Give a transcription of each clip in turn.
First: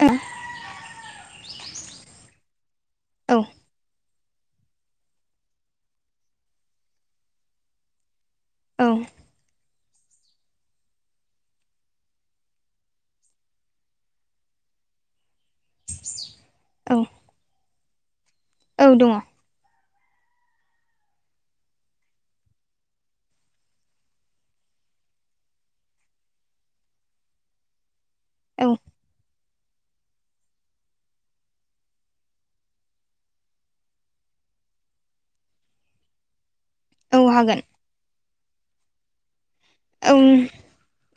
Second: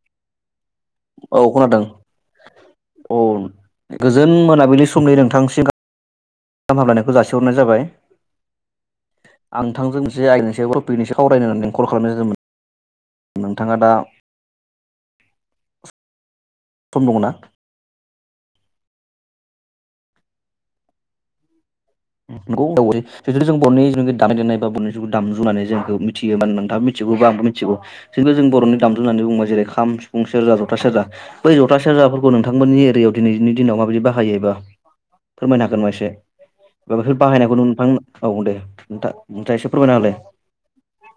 औ औ खोनादों औ गोजोन मोनाबिलि समनि नोंथांसिम गाहामम हामलायनायखौ जासिहरनाय जाबाय औ आं नोंथांजों जे आंनि सायाव टपिकनि सावरायनो होननानैसो कल खालामनाय जादोंमोन नोंथाङा दा सम दङना औ दङ गौ दं जे [unintelligible] जों बर'नि जों दामनाय देनाय बा बर'नि दामजु जोंखौ मिथियो मानोना नोंथाङा मिथि जोबोबा आंबो मिथिगौ खिनथु जों बर'नि औ दाममु होननानै बुंबाथाय खाम सिफुं सेरजा ज'था सेरजा बै जथा सेरजाफोरखौ नोंथांमोननि एरियाव दिनैनि दिनाव माबायदि बाहायो एबा फोरमायनो हागोन नामा एसे हा बेफोर बाहायनायखौ हागोन नोंथां औ दे नोंथां एसे फोरमायना होलाय ओम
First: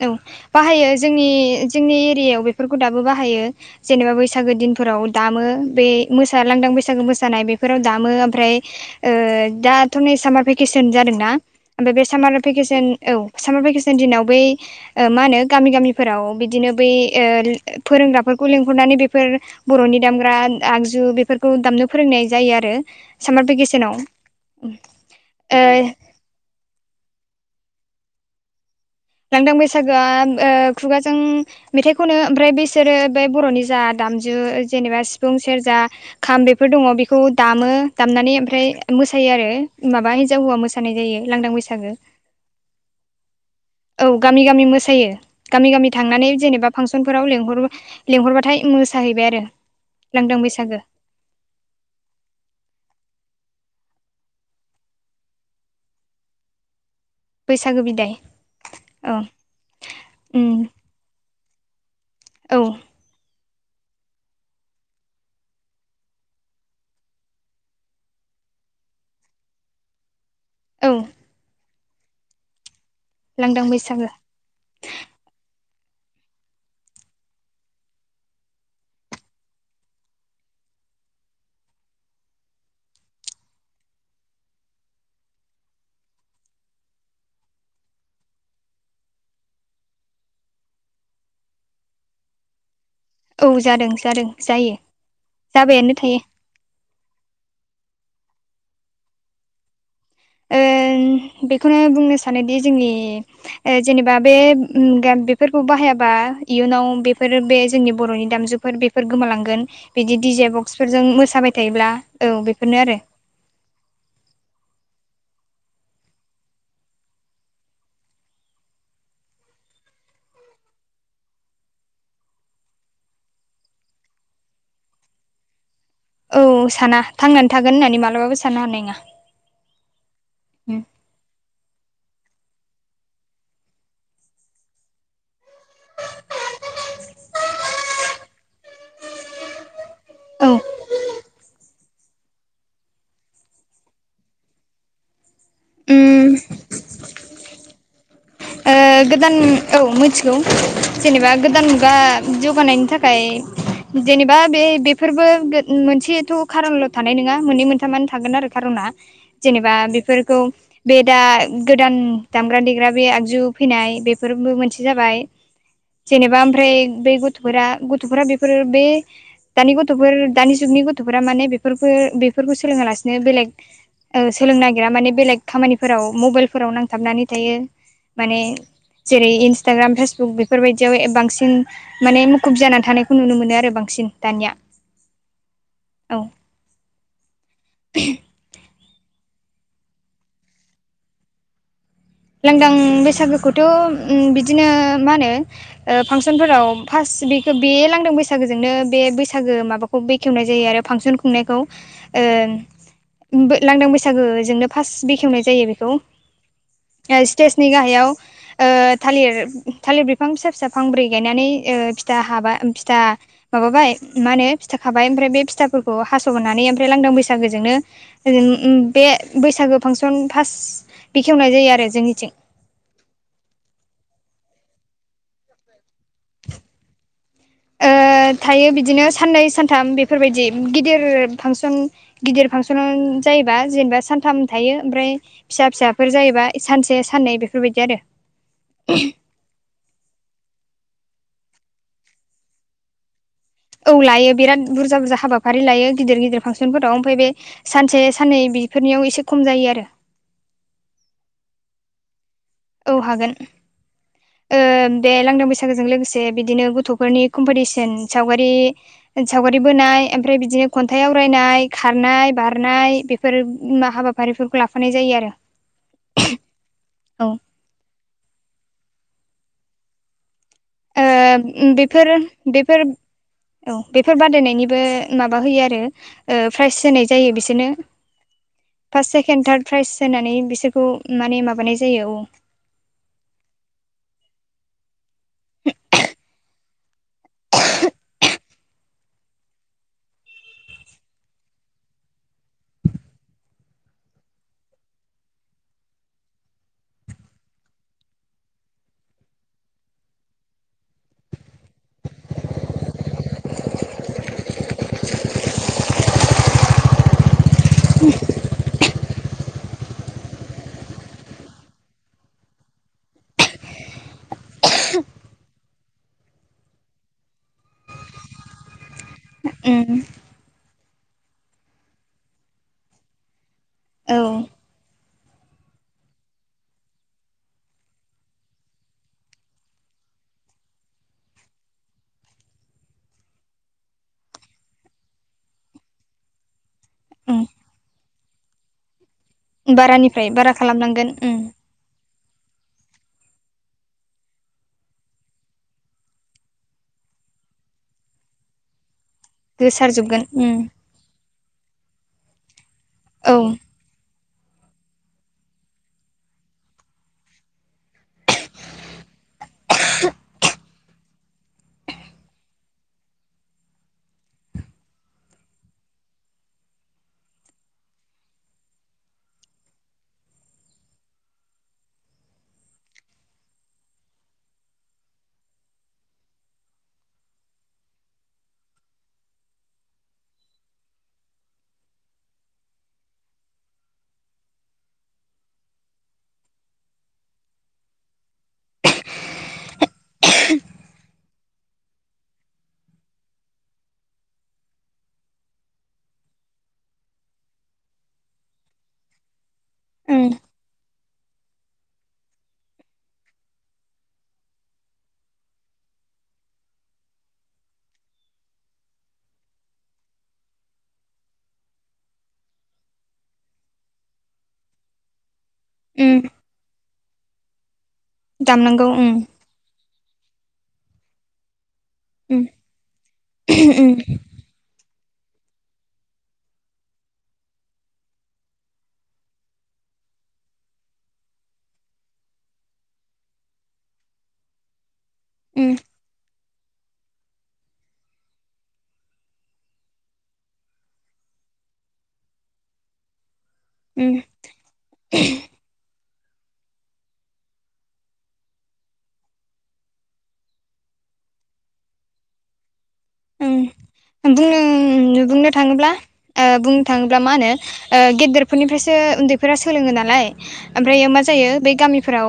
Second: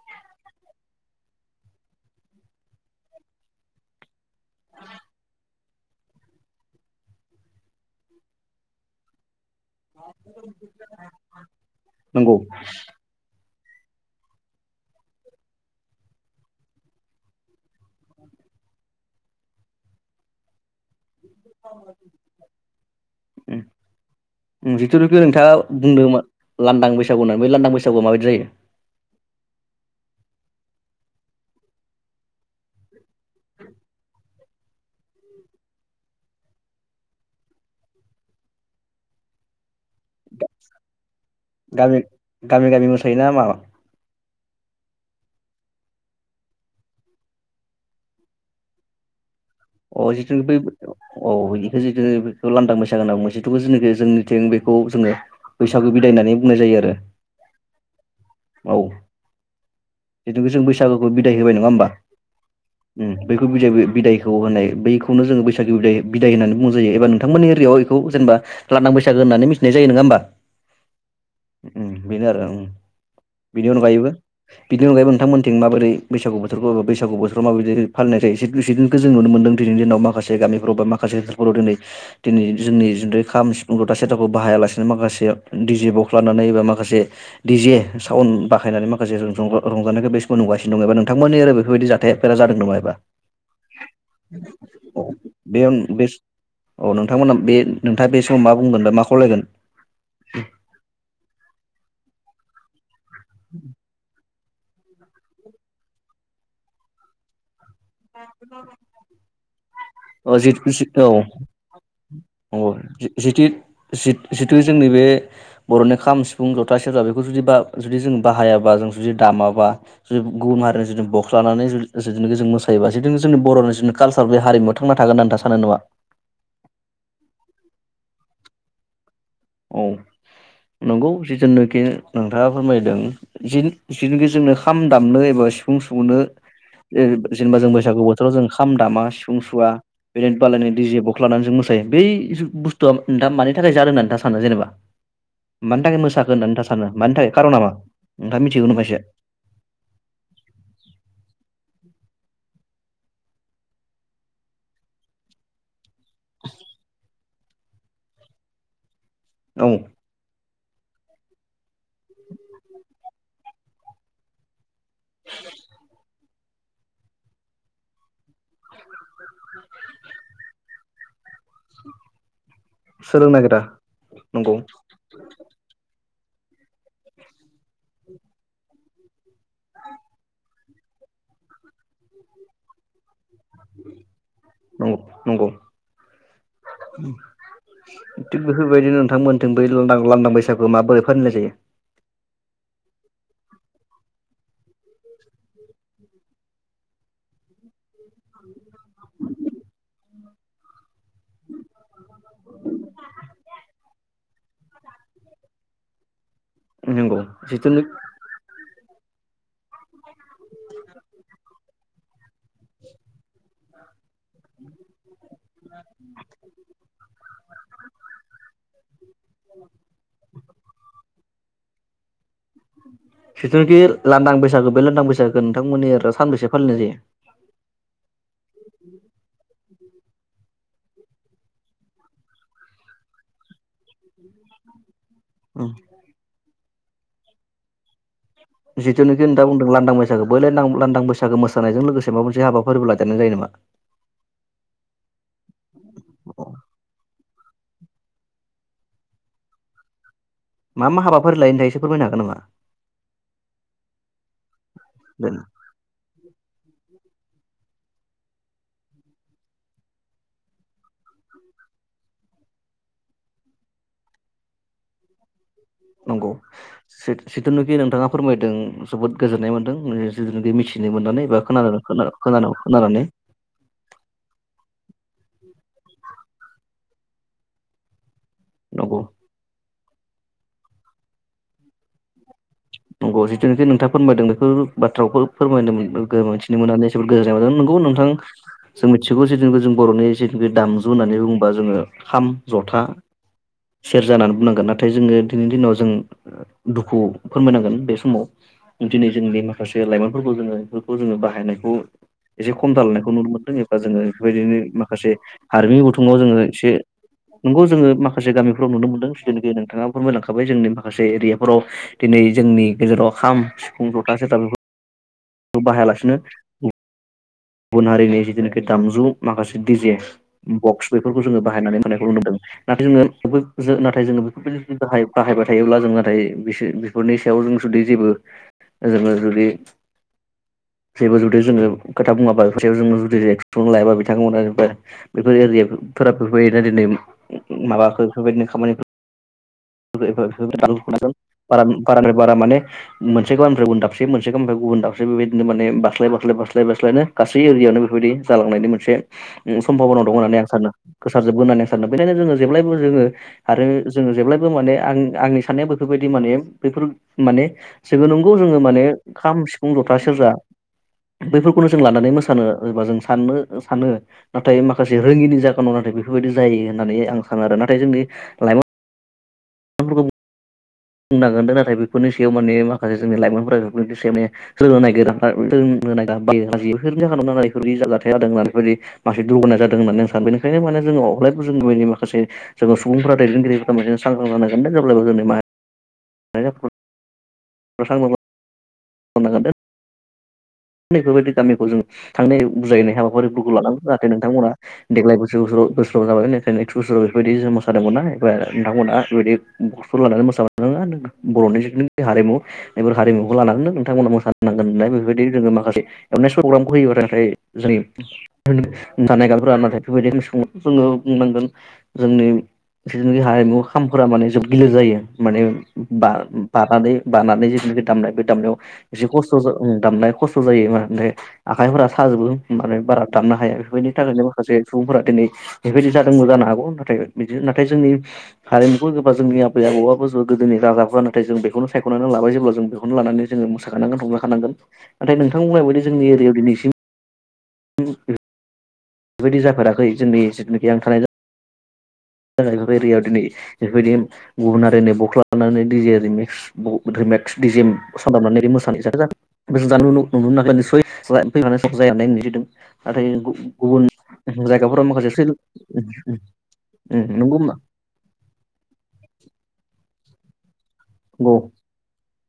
औ बाहायो जोंनि जोंनि एरियायाव बेफोरफोरखौ दाबो बाहायो जेनेबा‌ बैसागु दिनफोराव दामो बे [unintelligible] लांदां बैसागु मोसानाय बेफोराव दामो ओमफ्राय ओ दाथ' नै सामार भेकेसन जादोंना ओमफ्राय बे नंगौ सामार भेकेसन औ सामार भेकेसननि दिनाव बै मा होनो गामि गामिफोराव बिदिनो बै ओ फोरोंग्राफोर लेंहरनानै बेफोर बर'नि दामग्रा आग आगजु बेफोरखौ दामनो फोरोंनाय जायो आरो सामार उम भेकेसनाव। जिथुनोखि नोंथाङा ओ बुंदों लांदां बैसागु होननानै बे लांदां बैसागुआव माबदि जायो? लांदां बैसागोआ ओ खुगाजों मेथाइ खनो ओमफ्राय बेसोरो बे बर'नि जा दा दामजु जेनेबा सिफुं सेरजा खाम बेफोरखौ दङ' बेखौ दायो। दामनानै आमफ्राय मोसायो आरो माबा हिनजाव हौवा मोसानाय जायो लांदां बैसागो। गामि गामि गामि मोसायोना माबा? औ गामि गामि मोसायो गामि गामि थांनानै जेनेबा फांसनफोराव लेंहर लेंहरबाथाय मोसा जाहैबाय आरो। अ जिथु लांदां बे बैसागो अ बेखौ जिथु बेखौ लान्दा मोसागो होनना मोनसे [unintelligible] जेनाखि जोंनिथिं बेखौ जोङो बैसागु बिदाय होननानै बुंनाय जायो आरो। बैसागु बिदाय औ। बिदिनो जों उम बैसागुखौ बिदाय होबाय नङा होमबा? औ ओम बैखौ बिदाय बिदायखौ होननाय बैखौनो जोङो बैसागु बिदाय बिदाय होननानै बुंनाय जायो एबा नोंथांमोननि एरियायाव इखौ जेनेबा लादां बैसागो होननानै मिथिनाय जायो नङा होमबा? औ। ओम बेनो आरो ओम लांदां बेनि अनगायैबो बैसागो बिनि अनगायैबो नोंथांमोनथिं माबोरै बैसागु बोथोरखौ बैसागु बोथोर माबायदि फालिनाय जायो एसे दिनखौ जों नुनो मोनदों दि दिनाव माखासे गामिफ्राव बा माखासे गामिफोराव‌ दिनै दिनै जोंनि [unintelligible] खाम सिफुंखौ जथा सेेरजाखौ बाहाया ला माखासे डिजे बख्स लानानै एबा माखासे डिजे साउन्ड बाहायनानै माखासे रंजा रंजानायखौ बे समाव नुगासिनो दङ एबा नोंथांमोननि एरै बेफोरबादि जाथाया जादों नामा एबा [inaudible] औ जादों जादों जायो बेयाव जाबायानो बे थायो औ नोंथांमोना बे नोंथाङा बे समाव मा बुंगोन बा मा खावलायगोन? ओ बेखौनो बुंनो सानोदि जोंनि ओ जेनेबा बे बेफोरखौ बाहायाबा इयुनाव बेफोर बे जोंनि बर'नि दामजुफोर बेफोर गोमालांगोन बिदि डिजे बक्सफोरजों मोसाबाय थायोब्ला। औ अ बेफोरनो आरो जि-जिथथ-जिथ-जिथु जोंनि बे बर'नि खाम सिफुं जथा सेरजा बेखौ जुदि बा जुदि जों बाहायाबा जों जुदि दामाबा जुदि गुबुन हारिनि जुदि बक्स लानानै जुदि जुदिनोखि जों मोसायोबा जुदिनो जोंनि बर'नि जोंनि कालसार बे हारिमु थांनानै थागोन होननानै सानो नामा? औ साना थांनानै थागोन होननानै मालाबाबो साननो हानाय नङा। औ नंगौ जि जोननोखि नोंथाङा फोरमायदों जि-जिखि जोंनो खाम दामनो एबा सिफुं सुनो जे-जेनेबा जों बैसागु बोथोराव जों ओंखाम दामा सिफुं सुवा बे औ बालायनो डिजे बक्स लानानै जों मोसायो बै जो बुस्थुआ नोंथां मानि थाखाय जादों होना नोंथाङा [unintelligible] जेनेबा मानि थाखाय मोसाखो उम होननानै सानो, मानि थाखाय खार'ना मा? नोंथाङा मिथिगौ ओ नामा एसे गोदान औ मिथिगौ जेनेबा गोदान बा जौगानायनि थाखाय जेनेबा बे बेफोरबो मोनसेथ' खार'नल' थानाय नङा मोननै मोनथामानो थागोन आरो खार'ना। औ जेनेबा बेफोरखौ बे दा गोदान दामग्रा देग्रा बे आगजु फैनाय बेफोरबो मोनसे जाबाय। जेनेबा आमफ्राय बे गथ'फोरा गथ'फोरा बेफो फोर बे दानि गथ'फोर दानि जुगनि गथ'फोरा माने बेफोरखौ बेफोरखौ सोलोङालासिनो सोलोंनो बेलेग नागिरा ओ नंगौ सोलोंनो नागिरा माने बेलेग खामानिफोराव मबाइलफोराव नांथाबनानै थायो माने जेरै इन्सटाग्राम फेसबुक बेफोरबायदियाव एबा बांसिन माने मुखुब जानानै थानाय खौ नुनो मोनो आरो बांसिन दानिया नंगौ नंगौ औ। [unintelligible] थिग बेफोरबायदिनो नोंथांमोनथों बै लानदां लानदां बैसागु माबोरै फालिनाय जायो? लांदां बैसागोखौथ' ओ बिदिनो मा होनो ओ फांसनफोराव फार्स्ट बेखौ बे लांदां बैसागोजोंनो बे बैसागो माबाखौ खेवनाय जायो आरो फांसन खुंनायखौ ओ लांदां बैसागोजोंनो फार्स्ट बेखेवनाय जायो बेखौ। नंगौ ओ स्टेजनि जिथुनु गाहायाव ओ थालिर थालिर बिफां फिसा फिसा फांब्रै गायनानै ओ फिथा हाबाय फिथा माबाबाय मा होनो फिथा खाबाय ओमफ्राय बे फिथाफोरखौ हासनानै ओमफ्राय लांदां बैसागोजोंनो [unintelligible] बे बैसागो फांसन फार्स्ट बेखेवनाय जायो आरो जोंनिथिं जिथुनाखि लांदां बैसागो बे लांदां बैसागोखो नोंथांमोननि ओरै सानबैसे फालिनाय जायो? ओ थायो बिदिनो साननै सान थाम बेफोरबायदि गिदिर फांसन गिदिर फांसन जायोबा जेनेबा सानथाम थायो ओमफ्राय फिसा फिसाफोर जायोबा सानसे साननै बेफोरबायदि आरो जिथुनोखि नोंथा बुंदों लांदां बैसागो बहाय लांदां लादां बैसागो बैसागो मोसानायजों लोगोसे माबा मोनसे हाबाफारिबो लादेरनाय जायो नामा? औ लायो बिराद बुरजा बुरजा हाबाफारि लायो गिदिर गिदिर फांसनफोराव ओमफ्राय बे सानसे साननै बेफोरनियाव एसे खम जायो आरो मा मा हाबाफारि लायो नोंथाङा एसे फोरमायनो हागोन नामा? औ हागोन ओ बे लांदां बैसागोजों लोगोसे बिदिनो गथ फोरनि कमपिथिसन सावगारि सावगारि बोनाय ओमफ्राय बिदिनो खन्थाइ आवरायनाय खार नाय बारनाय बेफोर हाबाफारिफोरखौ लाफानाय जायो आरो नंगौ जित औ जितुनोखि नोंथाङा फोरमायदों जोबोद गोजोननाय मोनदों लोगोसे ओ बेफोरो बेफोर खोनानानै औ बेफोर बादायनायनिबो माबा होयो आरो ओ प्राइज होनाय जायो बिसोरनो नंगौ फार्स्ट सेकेणड थार्ड प्राइज होनानै बिसोरखौ माने माबानाय जायो औ नंगौ जितुनोखि नोंथाआ फोरमायदों बेफोर बाथ्राखौ फोरमायदोंमोन मिथिनो मोननानै जोबोद गोजोननाय मोनदों नंगौ नो नोंथां जों मिथिगौ जिथुनिखि जों बरनि जिथुखि दामजु होननानै बुङोबा जोङो खाम जथा सेरजा होननानै बुंनांगोन नाथाय जोङो दिनैनि दिनाव जों दुखु फोरमायनांगोन बे समाव दिनै जोंनि माखासे लाइमोनफोरखौ जोङो बेफोरखौ जोङो बाहायनायखौ एसे खम जालांयनायखौ नुनो मोन्दों एबा जोङो बेफोरबायदिनो माखासे हारिमु गुथुमाव जोङो एसे नोंगौ जोङो माखासे गामिफ्राव नुनो मोनदों जितुनोखि नोंथाङा फोरमायलांखाबाय जोंनि माखासे एरियाफोराव दिनै जोंनि गेजेराव खाम सिफुं जथा सेरजा बेफोर बाहायालासिनो गुबुन हारिनि जितुनोखि दामजु माखासे डिजे उम बक्स बेफोरखौ जोङो बाहायनानै होनायखौ नुनो मोनदों नाथाय जोङो बेफोर जों नाथाय जोङो औ [unintelligible] बाहायबाय थायोब्ला जों नाथाय बिसोर बेफोरनि सायाव जों जुदि जेबो [unintelligible] जुदि जेबो जुदि जोङो खोथा बुङाबा [unintelligible] जोङो जुदि एक्सन लायाबा बिथांमोना बेफोर एरिया फोरा बेफोरबायदिनो दिनै उम माबाखो इफोरबायदिनो खामानिफोर बारानिफ्राय बारा खालामनांगोन उम [unintelligible] बारा माने मोनसे गामानिनिफ्राय गुबुन दाबसे मोनसे गामिनिफ्राय गुबुन दाबसे बेफोरबायदिनो माने बास्लाय बास्लाय बास्लाय बास्लायनो गासै एरियायावनो बेबायदि जालांनायनि मोनसे ओम सम्भाबनाव दं गोसारजोबगोन होननानै आं उम सानदों गोसार जोबगोन होननानै आं सानदों बेखायनो जोङो जेब्लायबो जोङो औ आरो जोङो जेब्लाय बो माने आं आंनि साननाया बेफोरबायदि माने बेफोर माने जेबो नंगौ जोङो माने खाम सिफ फुं जथा सेरजा बैफोरखौनो जों लानानै मोसानो एबा जों साननो सानो नाथाय माखासे रोङिनि जाहोनाव आरो बेफोरबायदि जायो होननानै आं सानो आरो नाथाय जोंनि लाइमोन फोरखौ ब बुंनांगोन दे नाथाय बेफोरनि सायाव माने माखासे जोंनि लाइमोनफोरा बेफोरनि सायाव माने सोलोंनो नागिरा [unintelligible] [unintelligible] बेफोरनि जाहोनाव बेफोरबायदि जाथाय जादों होननानै बेफोरबायदि म [unintelligible] बेनिखायनो माने जों अब्लायबो जों माखासे जों सुबुंफोरा दैदेनगिरिफोरा सांग्रां लानांगोन दे जेब्लाबो जोंनि मा [unintelligible] [unintelligible] बेफोरबायदि गामिखौ जों थांनाय बुजायनाय हाबाफारिफोरखौ लानांगौ जाहाथे नोंथांमोना देग्लाय बोसोर बोसोराव बोसोराव जाबाय बेनिखायनो नेक्स्ट बोसोराव बेबायदि जो मोसानो मोना नोंथांमोना बेफोरबायदि गथफोर लानानै उम मोसा [unintelligible] बरनि जिथुनाखि हारिमु इफोर हारिमुखौ लानानैनो नोंथांमोना मोसानांगोन होननाय बेफोरबायदि जोङो माखासे [unintelligible] प्रग्रामखौ होयो आरो नाथाय जोंनि जानाय [unintelligible] नाथाय बेफोरबायदि जोङो बुंनांगोन जोंनि जितुनोखि हारिमु खामफोरा माने जोब‌ गिलिर जायो माने उम बा-बानानै बानानै जिथुनाखि दामनाय बे दामनायाव दामनांगौ एसे उम खस्थ जा ओम दामनाय खस्थ जायो माने आखाइफोरा साजोबो उम माने बारा दाबनो हाया बेफोरनि उम थाखायनो माखासे सुबुंफोरा दिनै बेबायदि जादोंबो जानो हागौ नाथाय बिदिनो नाथाय जोंनि हारिमुफोर एबा जोंनि आबै आबौआ जों गोदोनि राजाफोरा नाथाय जों बेखौनो सायखनानै लाबाय जेब्ला जों बेखौनो लानानै जोङो मोसाखानांगोन रंजाखानांगोन नाथाय नोंथां बुंनाय उम बायदि जोंनि एरियायाव दिनैसिम [unintelligible] बेबायदि जाफेराखै जोंनि जिथुनाखि आं थानाय जा [unintelligible] एरियायाव दिनै बेफोरबायदि उम गुबुन आरिनि बख्ला लानानै दै जेजिंनि [unintelligible] सानदाबनानै मोसानाय [unintelligible] [unintelligible] नाथाय जोंखौ बुं बुंनो थाङोब्ला बुं थाङोब्ला मा नंगौ होनो नंगौ गेदेरफोरनिफ्रायसो उन्दैफोरा सोलोङो नालाय ओमफ्रायो मा जायो बे गामिफोराव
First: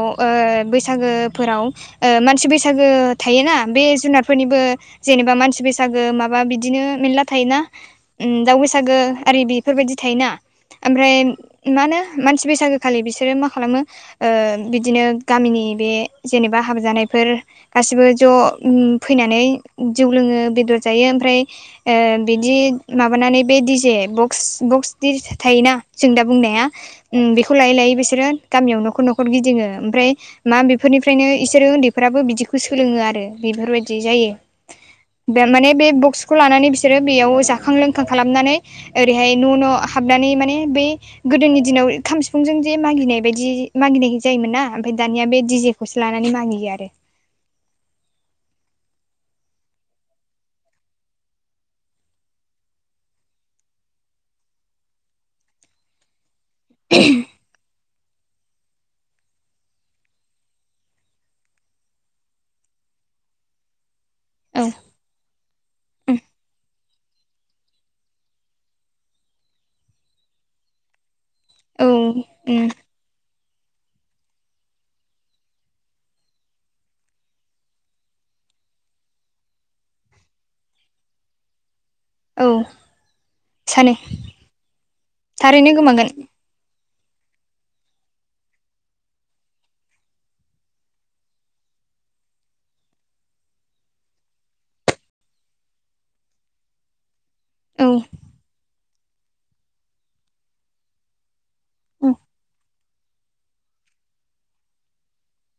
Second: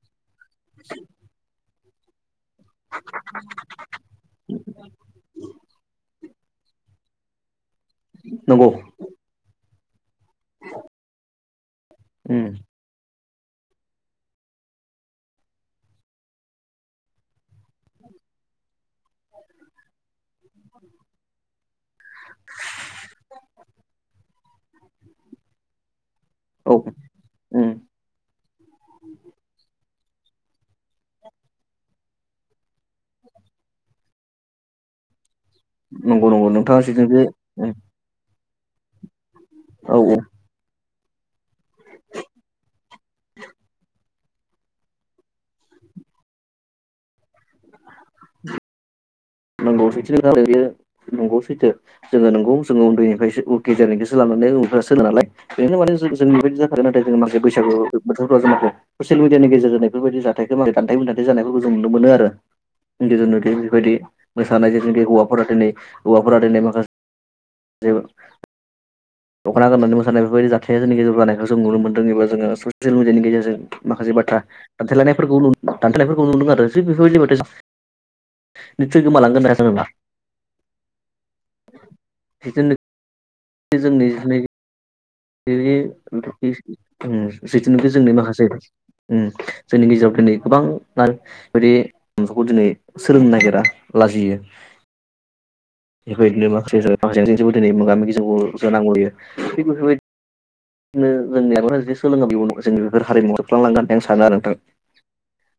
बैसागोफोराव ओ बैसागु थायोना बे जुनारफोरनिबो जेनेबो मानसि बैसागो माबा बिदिनो मेनला थायोना उम दाव नंगौ बैसागोआरि बेफोर बायदि थायोना ओफ्राय मा होनो मानसि बैसागु खालि बिसोरो मा खालामो बिदिनो गामिनि बे जेनेबा हाबा जानायफोर गासिबो ज' फैनानै जौ लोङो बेदर जायो। ओमफ्राय बिदि माबानानै बे डिजे बक्स बक्स बि थायोना जों दा बुंनाया औ बेखौ लायै लायै बिसोरो गामियाव न'खर न'खर गिदिङो ओमफ्राय मा बेफोरनिफ्रायनो इसोरो उन्दैफोराबो बिदिखौ सोलोङो आरो बेफोरबायदि जायो। [inaudible] द माने बे नंगौ बक्सखौ नंगौ लानानै नोंथाङा बिसोरो जिथुनाखि बेयाव जाखां लोंखां खालाम हाबनानै ओरैहाय न' न' औ हाबनानै माने बे गोदोनि दिनाव खाम सिफुंजों जे मागिनाय बायदि मागिनाय जायोमोन ना ओमफ्राय दानिया बे दिजेखौसो लानानै मानियो आरो नंगौ सैथो नंगौ सैथो जोङो नंगौ जोङो उन्दैनिफ्रायसो [unintelligible] मान उफ [unintelligible] सो नालाय बेनो माने जों बेबायदि जाथार ना जों माखासि बैसागु बोथोरफ्राव जों मखौ ससियेल मिडियानि गेजेरजों बेफोरबायदि जाथायखौ दान्थे बिदानथे जानायफोरखौ जों नुनो मोनो आरो गोज न [unintelligible] द बेबायदि औ मोसानाय जे हौवाफोरा दिनै हौवाफोरा दिनै माखासे दख'ना गाननानै मोसानाय बेफोरबायदि जाथाय जों गेजेराव जानायखौ जों नुनो मोनदों एब जोङो औ उम ससियेल मिडियानि गेजेरजों माखासे बाथ्रा दथेलायनायफोरखौ दथेनायफोरखौ नुदों आरो थि बेफोरबायदि माथो निसय गोमालांगोन होनना औ सानो सानो जोंनि ज थारैनो गोमागोन फस [unintelligible] जथुनखि जोंनि माखासे जोंनि गेजेराव दिनै गोबां बिदि दिनै सोलोंनो नागिरा लाजियो बेफोरबायदिनो माखासे ह ज दिनै औ मोगा मोगि जौग जानांगौयो थि बेफोरबायदि [unintelligible] ज [unintelligible] नो जोंनि आगुफोरा जुदि उम सोलोङो बे उनाव जों बेफोर हारिमु होबफ्लांलांगोन होननानै आं सानो आरो नोंथां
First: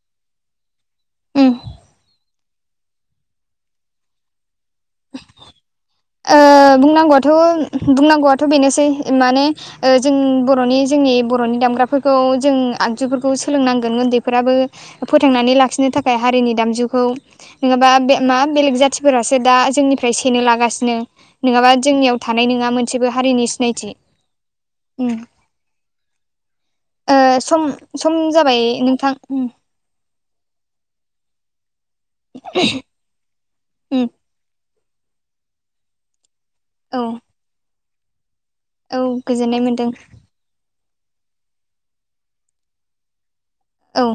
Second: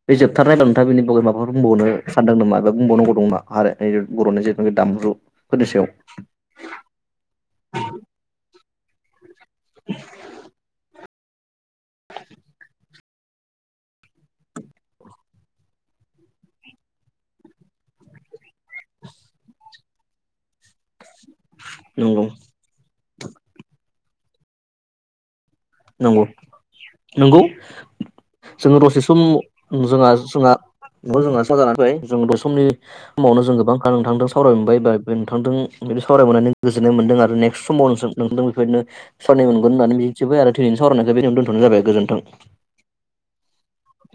बे जोबथारनायल्ला नोंथाङ बिनि बागै माबाफोर उम बुंबावनो सानदों नामा एबा बुंबावनांगौ दंबामा आरो बर'नि जिथुनाखि दामजुफोरनि सायाव बुंनांगौआथ' बुंनांगौआथ' बेनोसै माने जों बर'नि जोंनि बर'नि दामग्राफोरखौ जों आगजु खौ सोलोंनांगोन उन्दैफोराबो फोथांनानै लाखिनो थाखाय हारिनि दामजुखौ। नङाबा बे मा बेलेग जाथिफोरासो दा जोंनिफ्राय सेनो लागासिनो। नोङाबा जोंनियाव नंगौ थानाय नङा मोन सेबो हारिनि सिनायथि। ओम। नंगौ। नंगौ सम जाबाय जोङो दसे नोंथां सम उम जों जोंहा जोंहा [unintelligible] जों दसे समनि समावनो जों गोबां उम नोंथांदों सावराय बाय बाय नोंथांदों बिदि सावरायनो मोननानै गोजोन्नाय औ मोनदों आरो नेक्स्ट समावो जों नों बेबादिनो औ सावरायनो गोजोननाय मोनगोन मोनदों होन्नानै मिजंथिबाय आरो दिनैनि सावरायनायखौ बे खिनियावनो दोनथ'नाय जाबाय गोजोन्थों। औ।